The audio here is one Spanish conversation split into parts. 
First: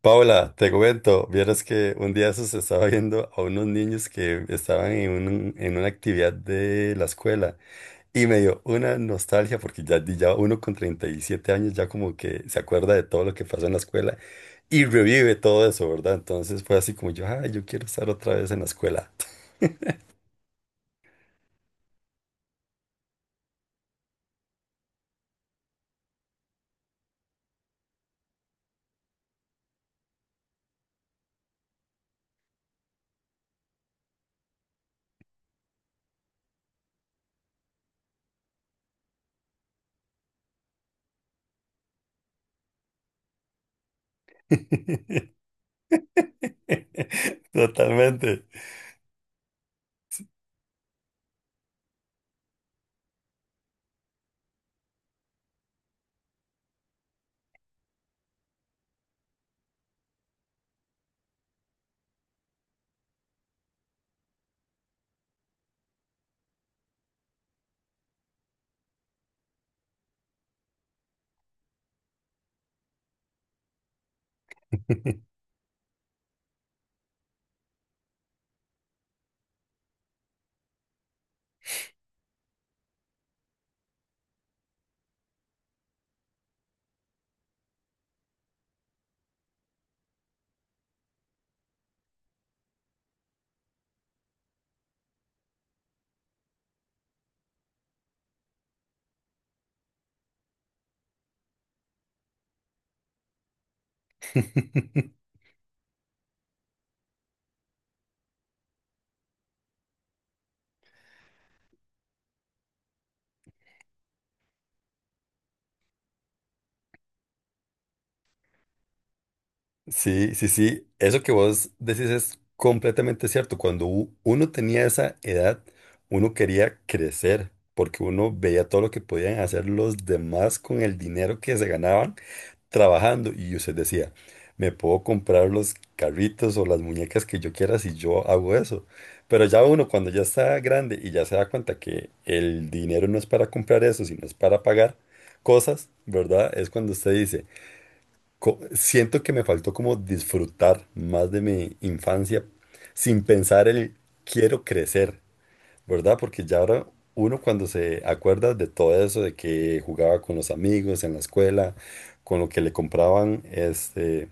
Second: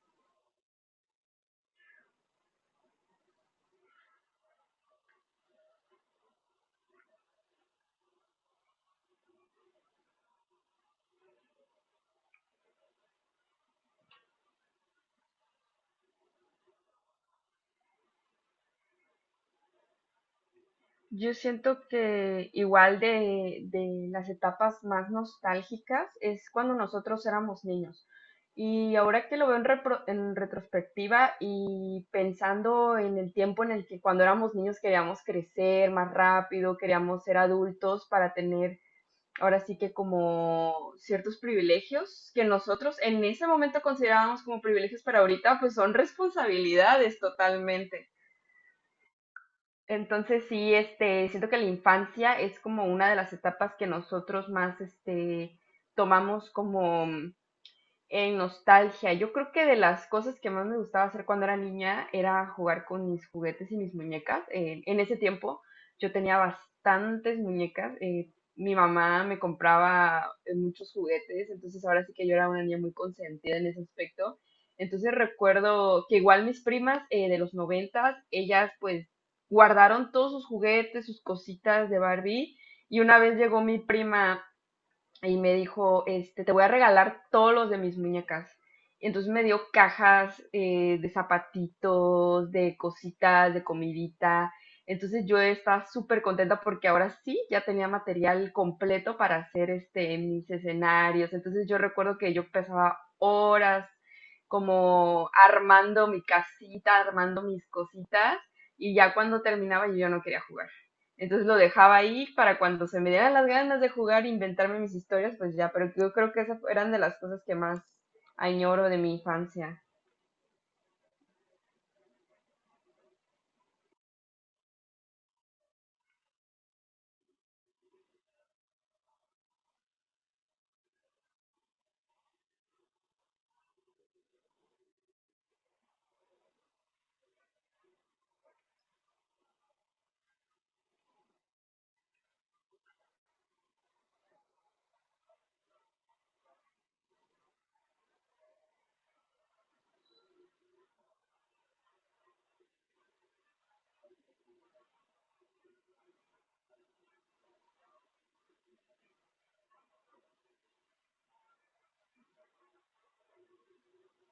Paula, te comento, vieras que un día eso se estaba viendo a unos niños que estaban en una actividad de la escuela y me dio una nostalgia porque ya uno con 37 años ya como que se acuerda de todo lo que pasó en la escuela y revive todo eso, ¿verdad? Entonces fue así como yo, ay, yo quiero estar otra vez en la escuela. Yo siento que igual de las etapas más nostálgicas es cuando nosotros éramos niños. Y ahora que lo veo en retrospectiva y pensando en el tiempo en el que cuando éramos niños queríamos crecer más rápido, queríamos ser adultos para tener ahora sí que como ciertos privilegios que nosotros en ese momento considerábamos como privilegios para ahorita, pues son responsabilidades totalmente. Totalmente. Entonces sí, siento que la infancia es como una de las etapas que nosotros más, tomamos como, en nostalgia. Yo creo que de las cosas que más me gustaba hacer cuando era niña era jugar con mis juguetes y mis muñecas. En ese tiempo yo tenía bastantes muñecas. Mi mamá me compraba muchos juguetes, entonces ahora sí que yo era una niña muy consentida en ese aspecto. Entonces recuerdo que igual mis primas de los noventas, ellas pues guardaron todos sus juguetes, sus cositas de Barbie. Y una vez llegó mi prima y me dijo, te voy a regalar todos los de mis muñecas. Y entonces me dio cajas de zapatitos, de cositas, de comidita. Entonces yo estaba súper contenta porque ahora sí ya tenía material completo para hacer mis escenarios. Entonces yo recuerdo que yo pasaba horas como armando mi casita, armando mis cositas. Y ya cuando terminaba yo no quería jugar. Entonces lo dejaba ahí para cuando se me dieran las ganas de jugar, inventarme mis historias, pues ya, pero yo creo que esas eran de las cosas que más añoro de mi infancia. Sí, sí, sí. Eso que vos decís es completamente cierto. Cuando uno tenía esa edad, uno quería crecer porque uno veía todo lo que podían hacer los demás con el dinero que se ganaban trabajando. Y usted decía, me puedo comprar los carritos o las muñecas que yo quiera si yo hago eso. Pero ya uno cuando ya está grande y ya se da cuenta que el dinero no es para comprar eso, sino es para pagar cosas, ¿verdad? Es cuando usted dice siento que me faltó como disfrutar más de mi infancia sin pensar el quiero crecer, ¿verdad? Porque ya ahora uno cuando se acuerda de todo eso, de que jugaba con los amigos en la escuela, con lo que le compraban, este,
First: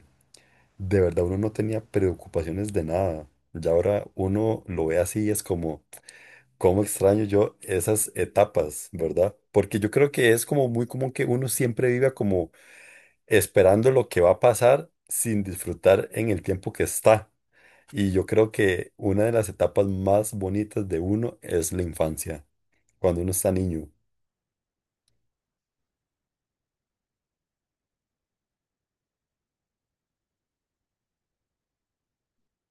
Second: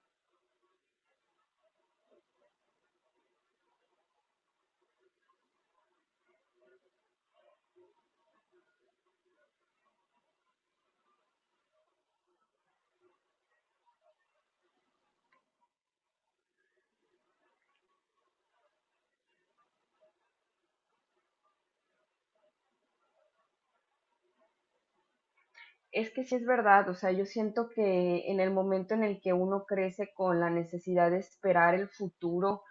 de verdad uno no tenía preocupaciones de nada. Ya ahora uno lo ve así, es como, cómo extraño yo esas etapas, ¿verdad? Porque yo creo que es como muy común que uno siempre viva como esperando lo que va a pasar sin disfrutar en el tiempo que está. Y yo creo que una de las etapas más bonitas de uno es la infancia, cuando uno está niño. Es que sí es verdad, o sea, yo siento que en el momento en el que uno crece con la necesidad de esperar el futuro,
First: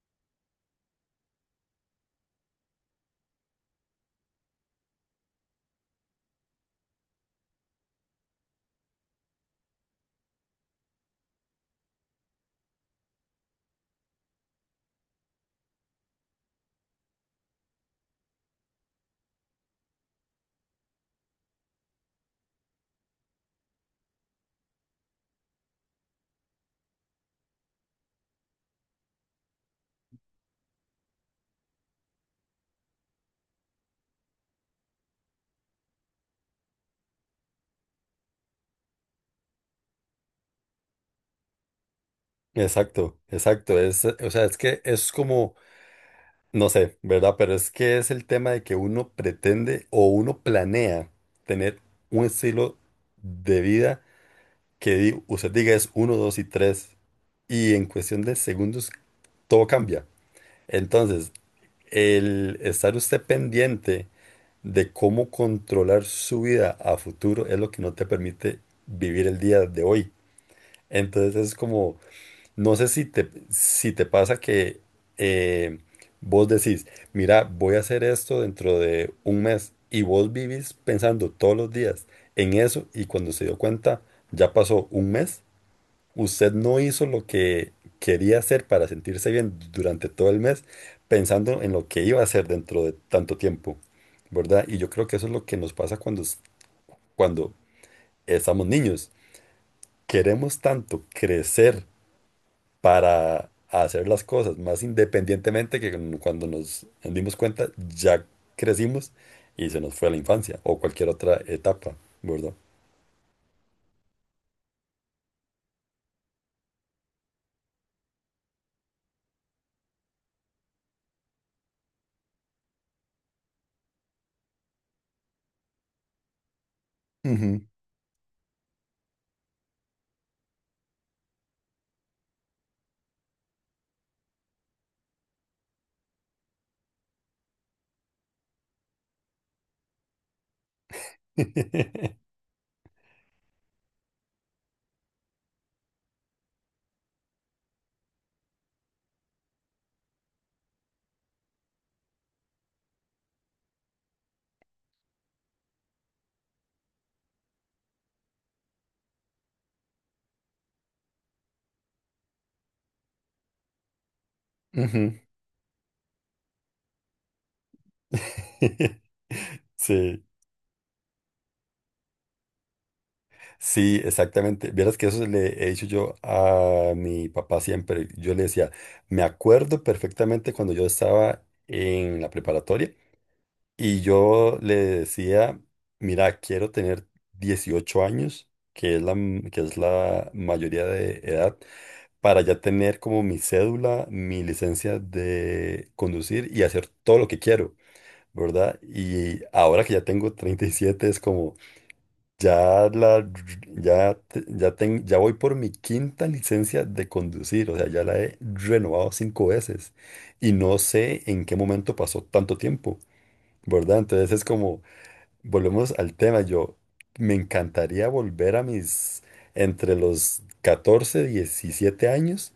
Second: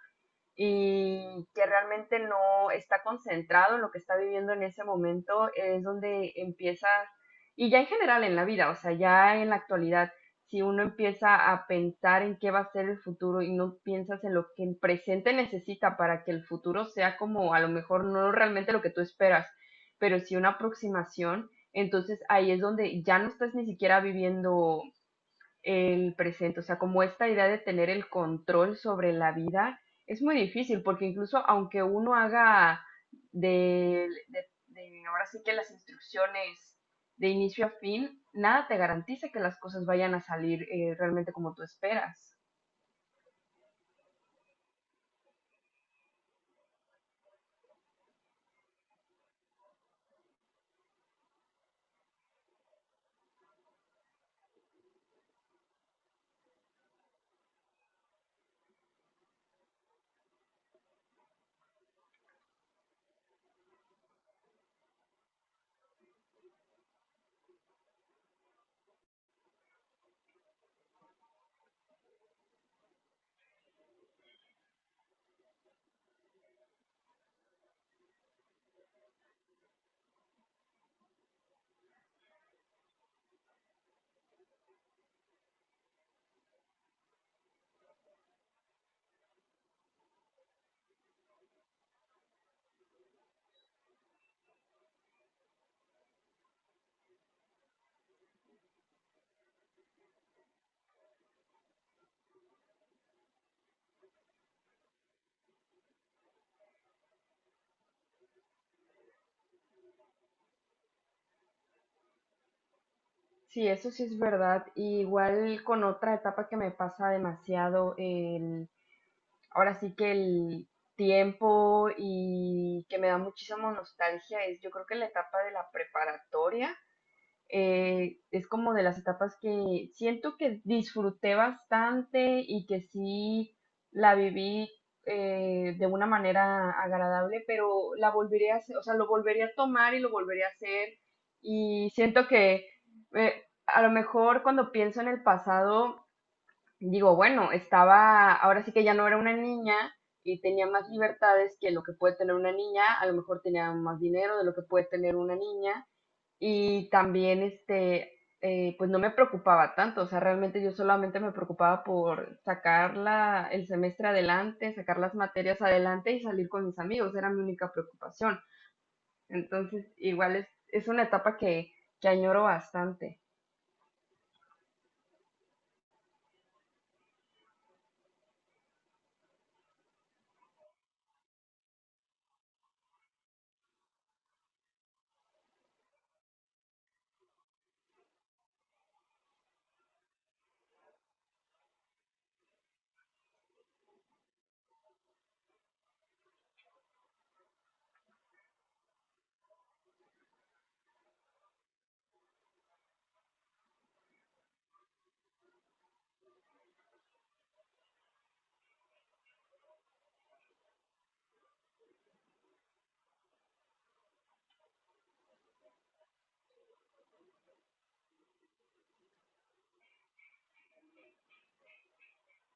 y que realmente no está concentrado en lo que está viviendo en ese momento, es donde empieza, y ya en general en la vida, o sea, ya en la actualidad, si uno empieza a pensar en qué va a ser el futuro y no piensas en lo que el presente necesita para que el futuro sea como a lo mejor no realmente lo que tú esperas, pero sí una aproximación, entonces ahí es donde ya no estás ni siquiera viviendo el presente, o sea, como esta idea de tener el control sobre la vida es muy difícil, porque incluso aunque uno haga ahora sí que las instrucciones de inicio a fin, nada te garantiza que las cosas vayan a salir realmente como tú esperas. Exacto, exacto. O sea, es que es como, no sé, ¿verdad? Pero es que es el tema de que uno pretende o uno planea tener un estilo de vida que usted diga es uno, dos y tres. Y en cuestión de segundos todo cambia. Entonces, el estar usted pendiente de cómo controlar su vida a futuro es lo que no te permite vivir el día de hoy. Entonces es como, no sé si te pasa que eh, vos decís, mira, voy a hacer esto dentro de un mes y vos vivís pensando todos los días en eso y cuando se dio cuenta ya pasó un mes. Usted no hizo lo que quería hacer para sentirse bien durante todo el mes, pensando en lo que iba a hacer dentro de tanto tiempo, ¿verdad? Y yo creo que eso es lo que nos pasa cuando estamos niños. Queremos tanto crecer para hacer las cosas más independientemente que cuando nos dimos cuenta ya crecimos y se nos fue la infancia o cualquier otra etapa, ¿verdad? Sí, eso sí es verdad. Y igual con otra etapa que me pasa demasiado, el, ahora sí que el tiempo y que me da muchísima nostalgia es yo creo que la etapa de la preparatoria Ujú. Es como de las etapas que siento que disfruté bastante y que sí la viví de una manera agradable, pero la volvería a hacer, o sea, lo volvería a tomar y lo volvería a hacer. Y siento que a lo mejor cuando pienso en el pasado, digo, bueno, estaba, ahora sí que ya no era una niña y tenía más libertades que lo que puede tener una niña, a lo mejor tenía más dinero de lo que puede tener una niña y también, pues no me preocupaba tanto, o sea, realmente yo solamente me preocupaba por sacar el semestre adelante, sacar las Ujú. materias adelante y salir con mis amigos, era mi única preocupación. Entonces, Sí. igual es una etapa que añoro bastante. Sí, exactamente. Vieras que eso le he dicho yo a mi papá siempre. Yo le decía, me acuerdo perfectamente cuando yo estaba en la preparatoria y yo le decía, mira, quiero tener 18 años, que es que es la mayoría de edad, para ya tener como mi cédula, mi licencia de conducir y hacer todo lo que quiero, ¿verdad? Y ahora que ya tengo 37 es como... Ya la, ya, te- ya, ten- Ya voy por mi quinta licencia de conducir, o sea, ya la he renovado cinco veces y no sé en qué momento pasó tanto tiempo, ¿verdad? Entonces es como, volvemos al tema, yo me encantaría volver a mis, entre los 14 17 años,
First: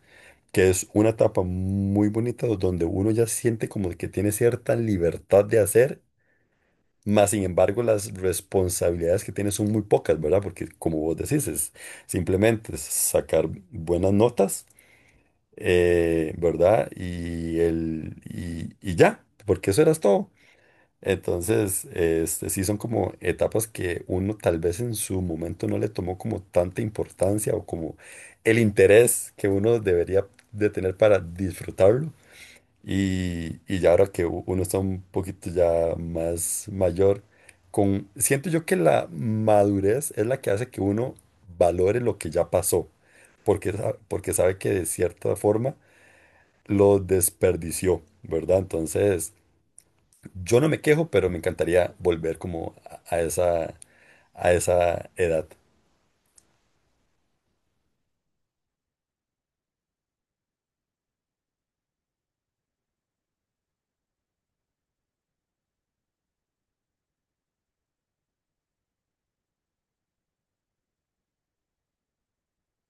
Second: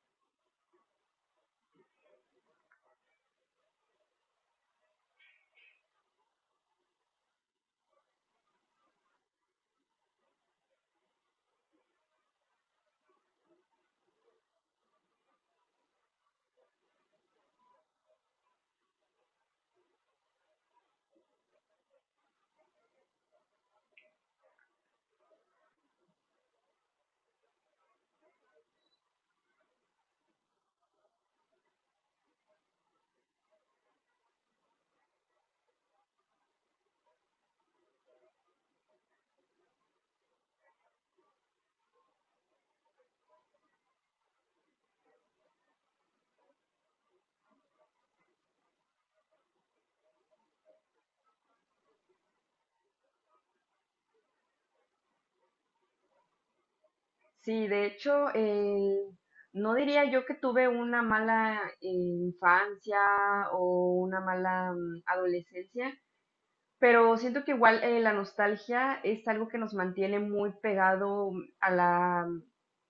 que es una etapa muy bonita donde uno ya siente como que tiene cierta libertad de hacer más. Sin embargo, las responsabilidades que tiene son muy pocas, ¿verdad? Porque como vos decís, es simplemente sacar buenas notas, ¿verdad? Y ya, porque eso eras todo. Entonces, este, sí son como etapas que uno tal vez en su momento no le tomó como tanta importancia o como el interés que uno debería de tener para disfrutarlo. Y ya ahora que uno está un poquito ya más mayor, con, siento yo que la madurez es la que hace que uno valore lo que ya pasó, porque sabe que de cierta forma lo desperdició, ¿verdad? Entonces, yo no me quejo, pero me encantaría volver como a esa edad. Sí, de hecho, no diría yo que tuve una mala infancia o una mala adolescencia. Pero siento que igual la nostalgia es algo que nos mantiene muy pegado a la,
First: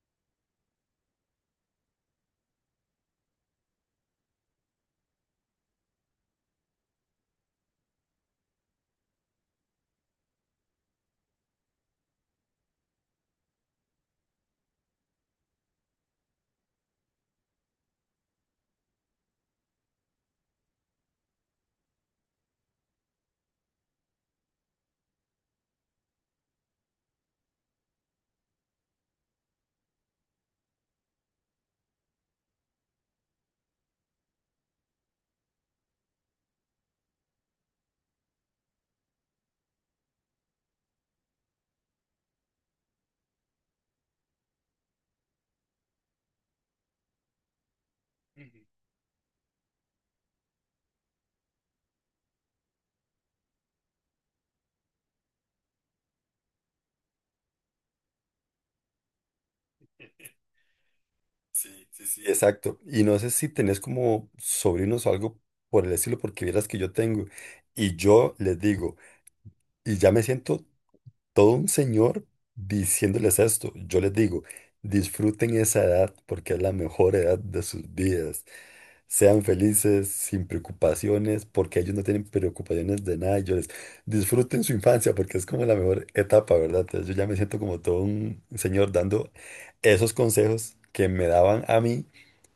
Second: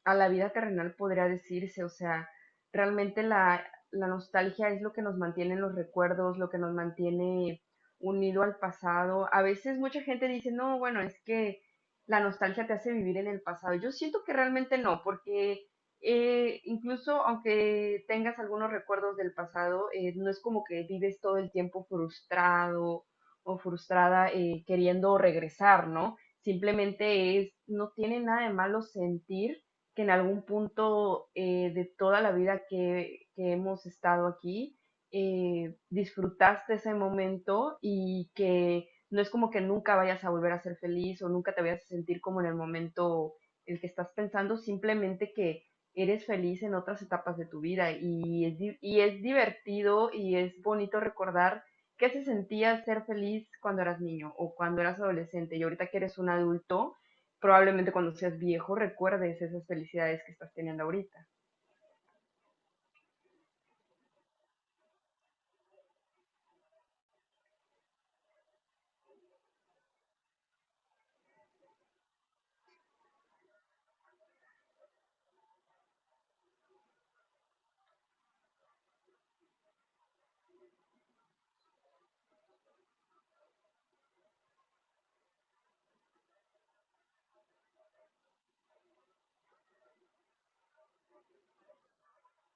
a la vida terrenal, podría decirse. O sea, realmente la nostalgia es lo que nos mantiene en los recuerdos, lo que nos mantiene unido al pasado. A veces mucha gente dice, no, bueno, es que la nostalgia te hace vivir en el pasado. Yo siento que realmente no, porque incluso aunque tengas algunos recuerdos del pasado, no es como que vives todo el tiempo frustrado o frustrada queriendo regresar, ¿no? Simplemente es, no tiene nada de malo sentir que en algún punto de toda la vida que hemos estado aquí, disfrutaste ese momento y que no es como que nunca vayas a volver a ser feliz o nunca te vayas a sentir como en el momento el que estás pensando, simplemente que eres feliz en otras etapas de tu vida y es divertido y es bonito recordar. ¿Qué se sentía ser feliz cuando eras niño o cuando eras adolescente? Y ahorita que eres un adulto, probablemente cuando seas viejo recuerdes esas felicidades que estás teniendo ahorita. Sí, sí, sí. Exacto. Y no sé si tenés como sobrinos o algo por el estilo, porque vieras que yo tengo. Y yo les digo, y ya me siento todo un señor diciéndoles esto. Yo les digo, disfruten esa edad porque es la mejor edad de sus vidas. Sean felices, sin preocupaciones, porque ellos no tienen preocupaciones de nada. Y yo les disfruten su infancia, porque es como la mejor etapa, ¿verdad? Entonces yo ya me siento como todo un señor dando esos consejos que me daban a mí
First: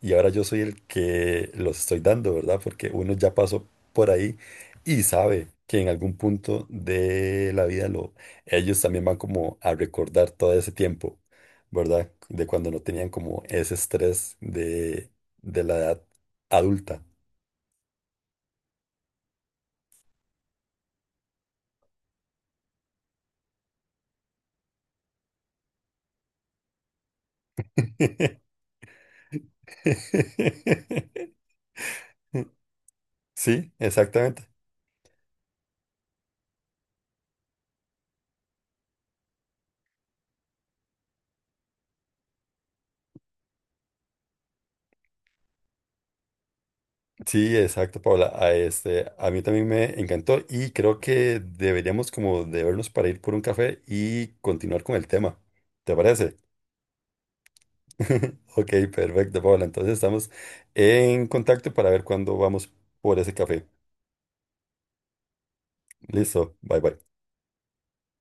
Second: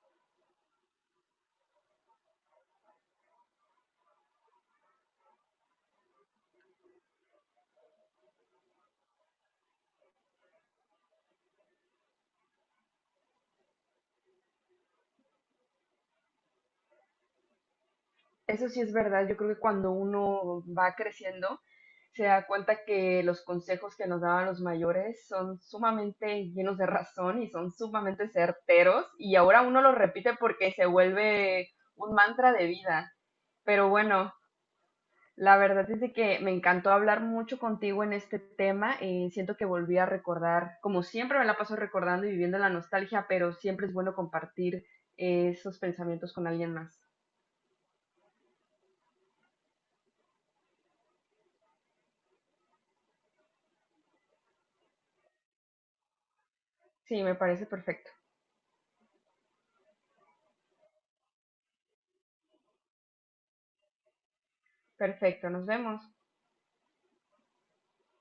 y ahora yo soy el que los estoy dando, ¿verdad? Porque uno ya pasó por ahí y sabe que en algún punto de la vida lo, ellos también van como a recordar todo ese tiempo, ¿verdad? De cuando no tenían como ese estrés de la edad adulta. Eso sí es verdad, yo creo que cuando uno va creciendo, se da cuenta que los consejos que nos daban los mayores son sumamente llenos de razón y son sumamente certeros y ahora uno los repite porque se vuelve un mantra de vida. Sí, Pero bueno, exactamente. la verdad es de que me encantó hablar mucho contigo en este tema. Siento que volví a recordar, como siempre me la paso recordando y viviendo la nostalgia, pero siempre es bueno compartir esos pensamientos con alguien más. Sí, exacto, Paula. A mí también me encantó y creo que deberíamos como de vernos para ir por un café y continuar con el tema. ¿Te parece? Sí, me parece perfecto. Ok, perfecto, Paula. Entonces estamos en contacto para ver cuándo vamos por ese café. Perfecto, nos vemos. Listo, bye bye.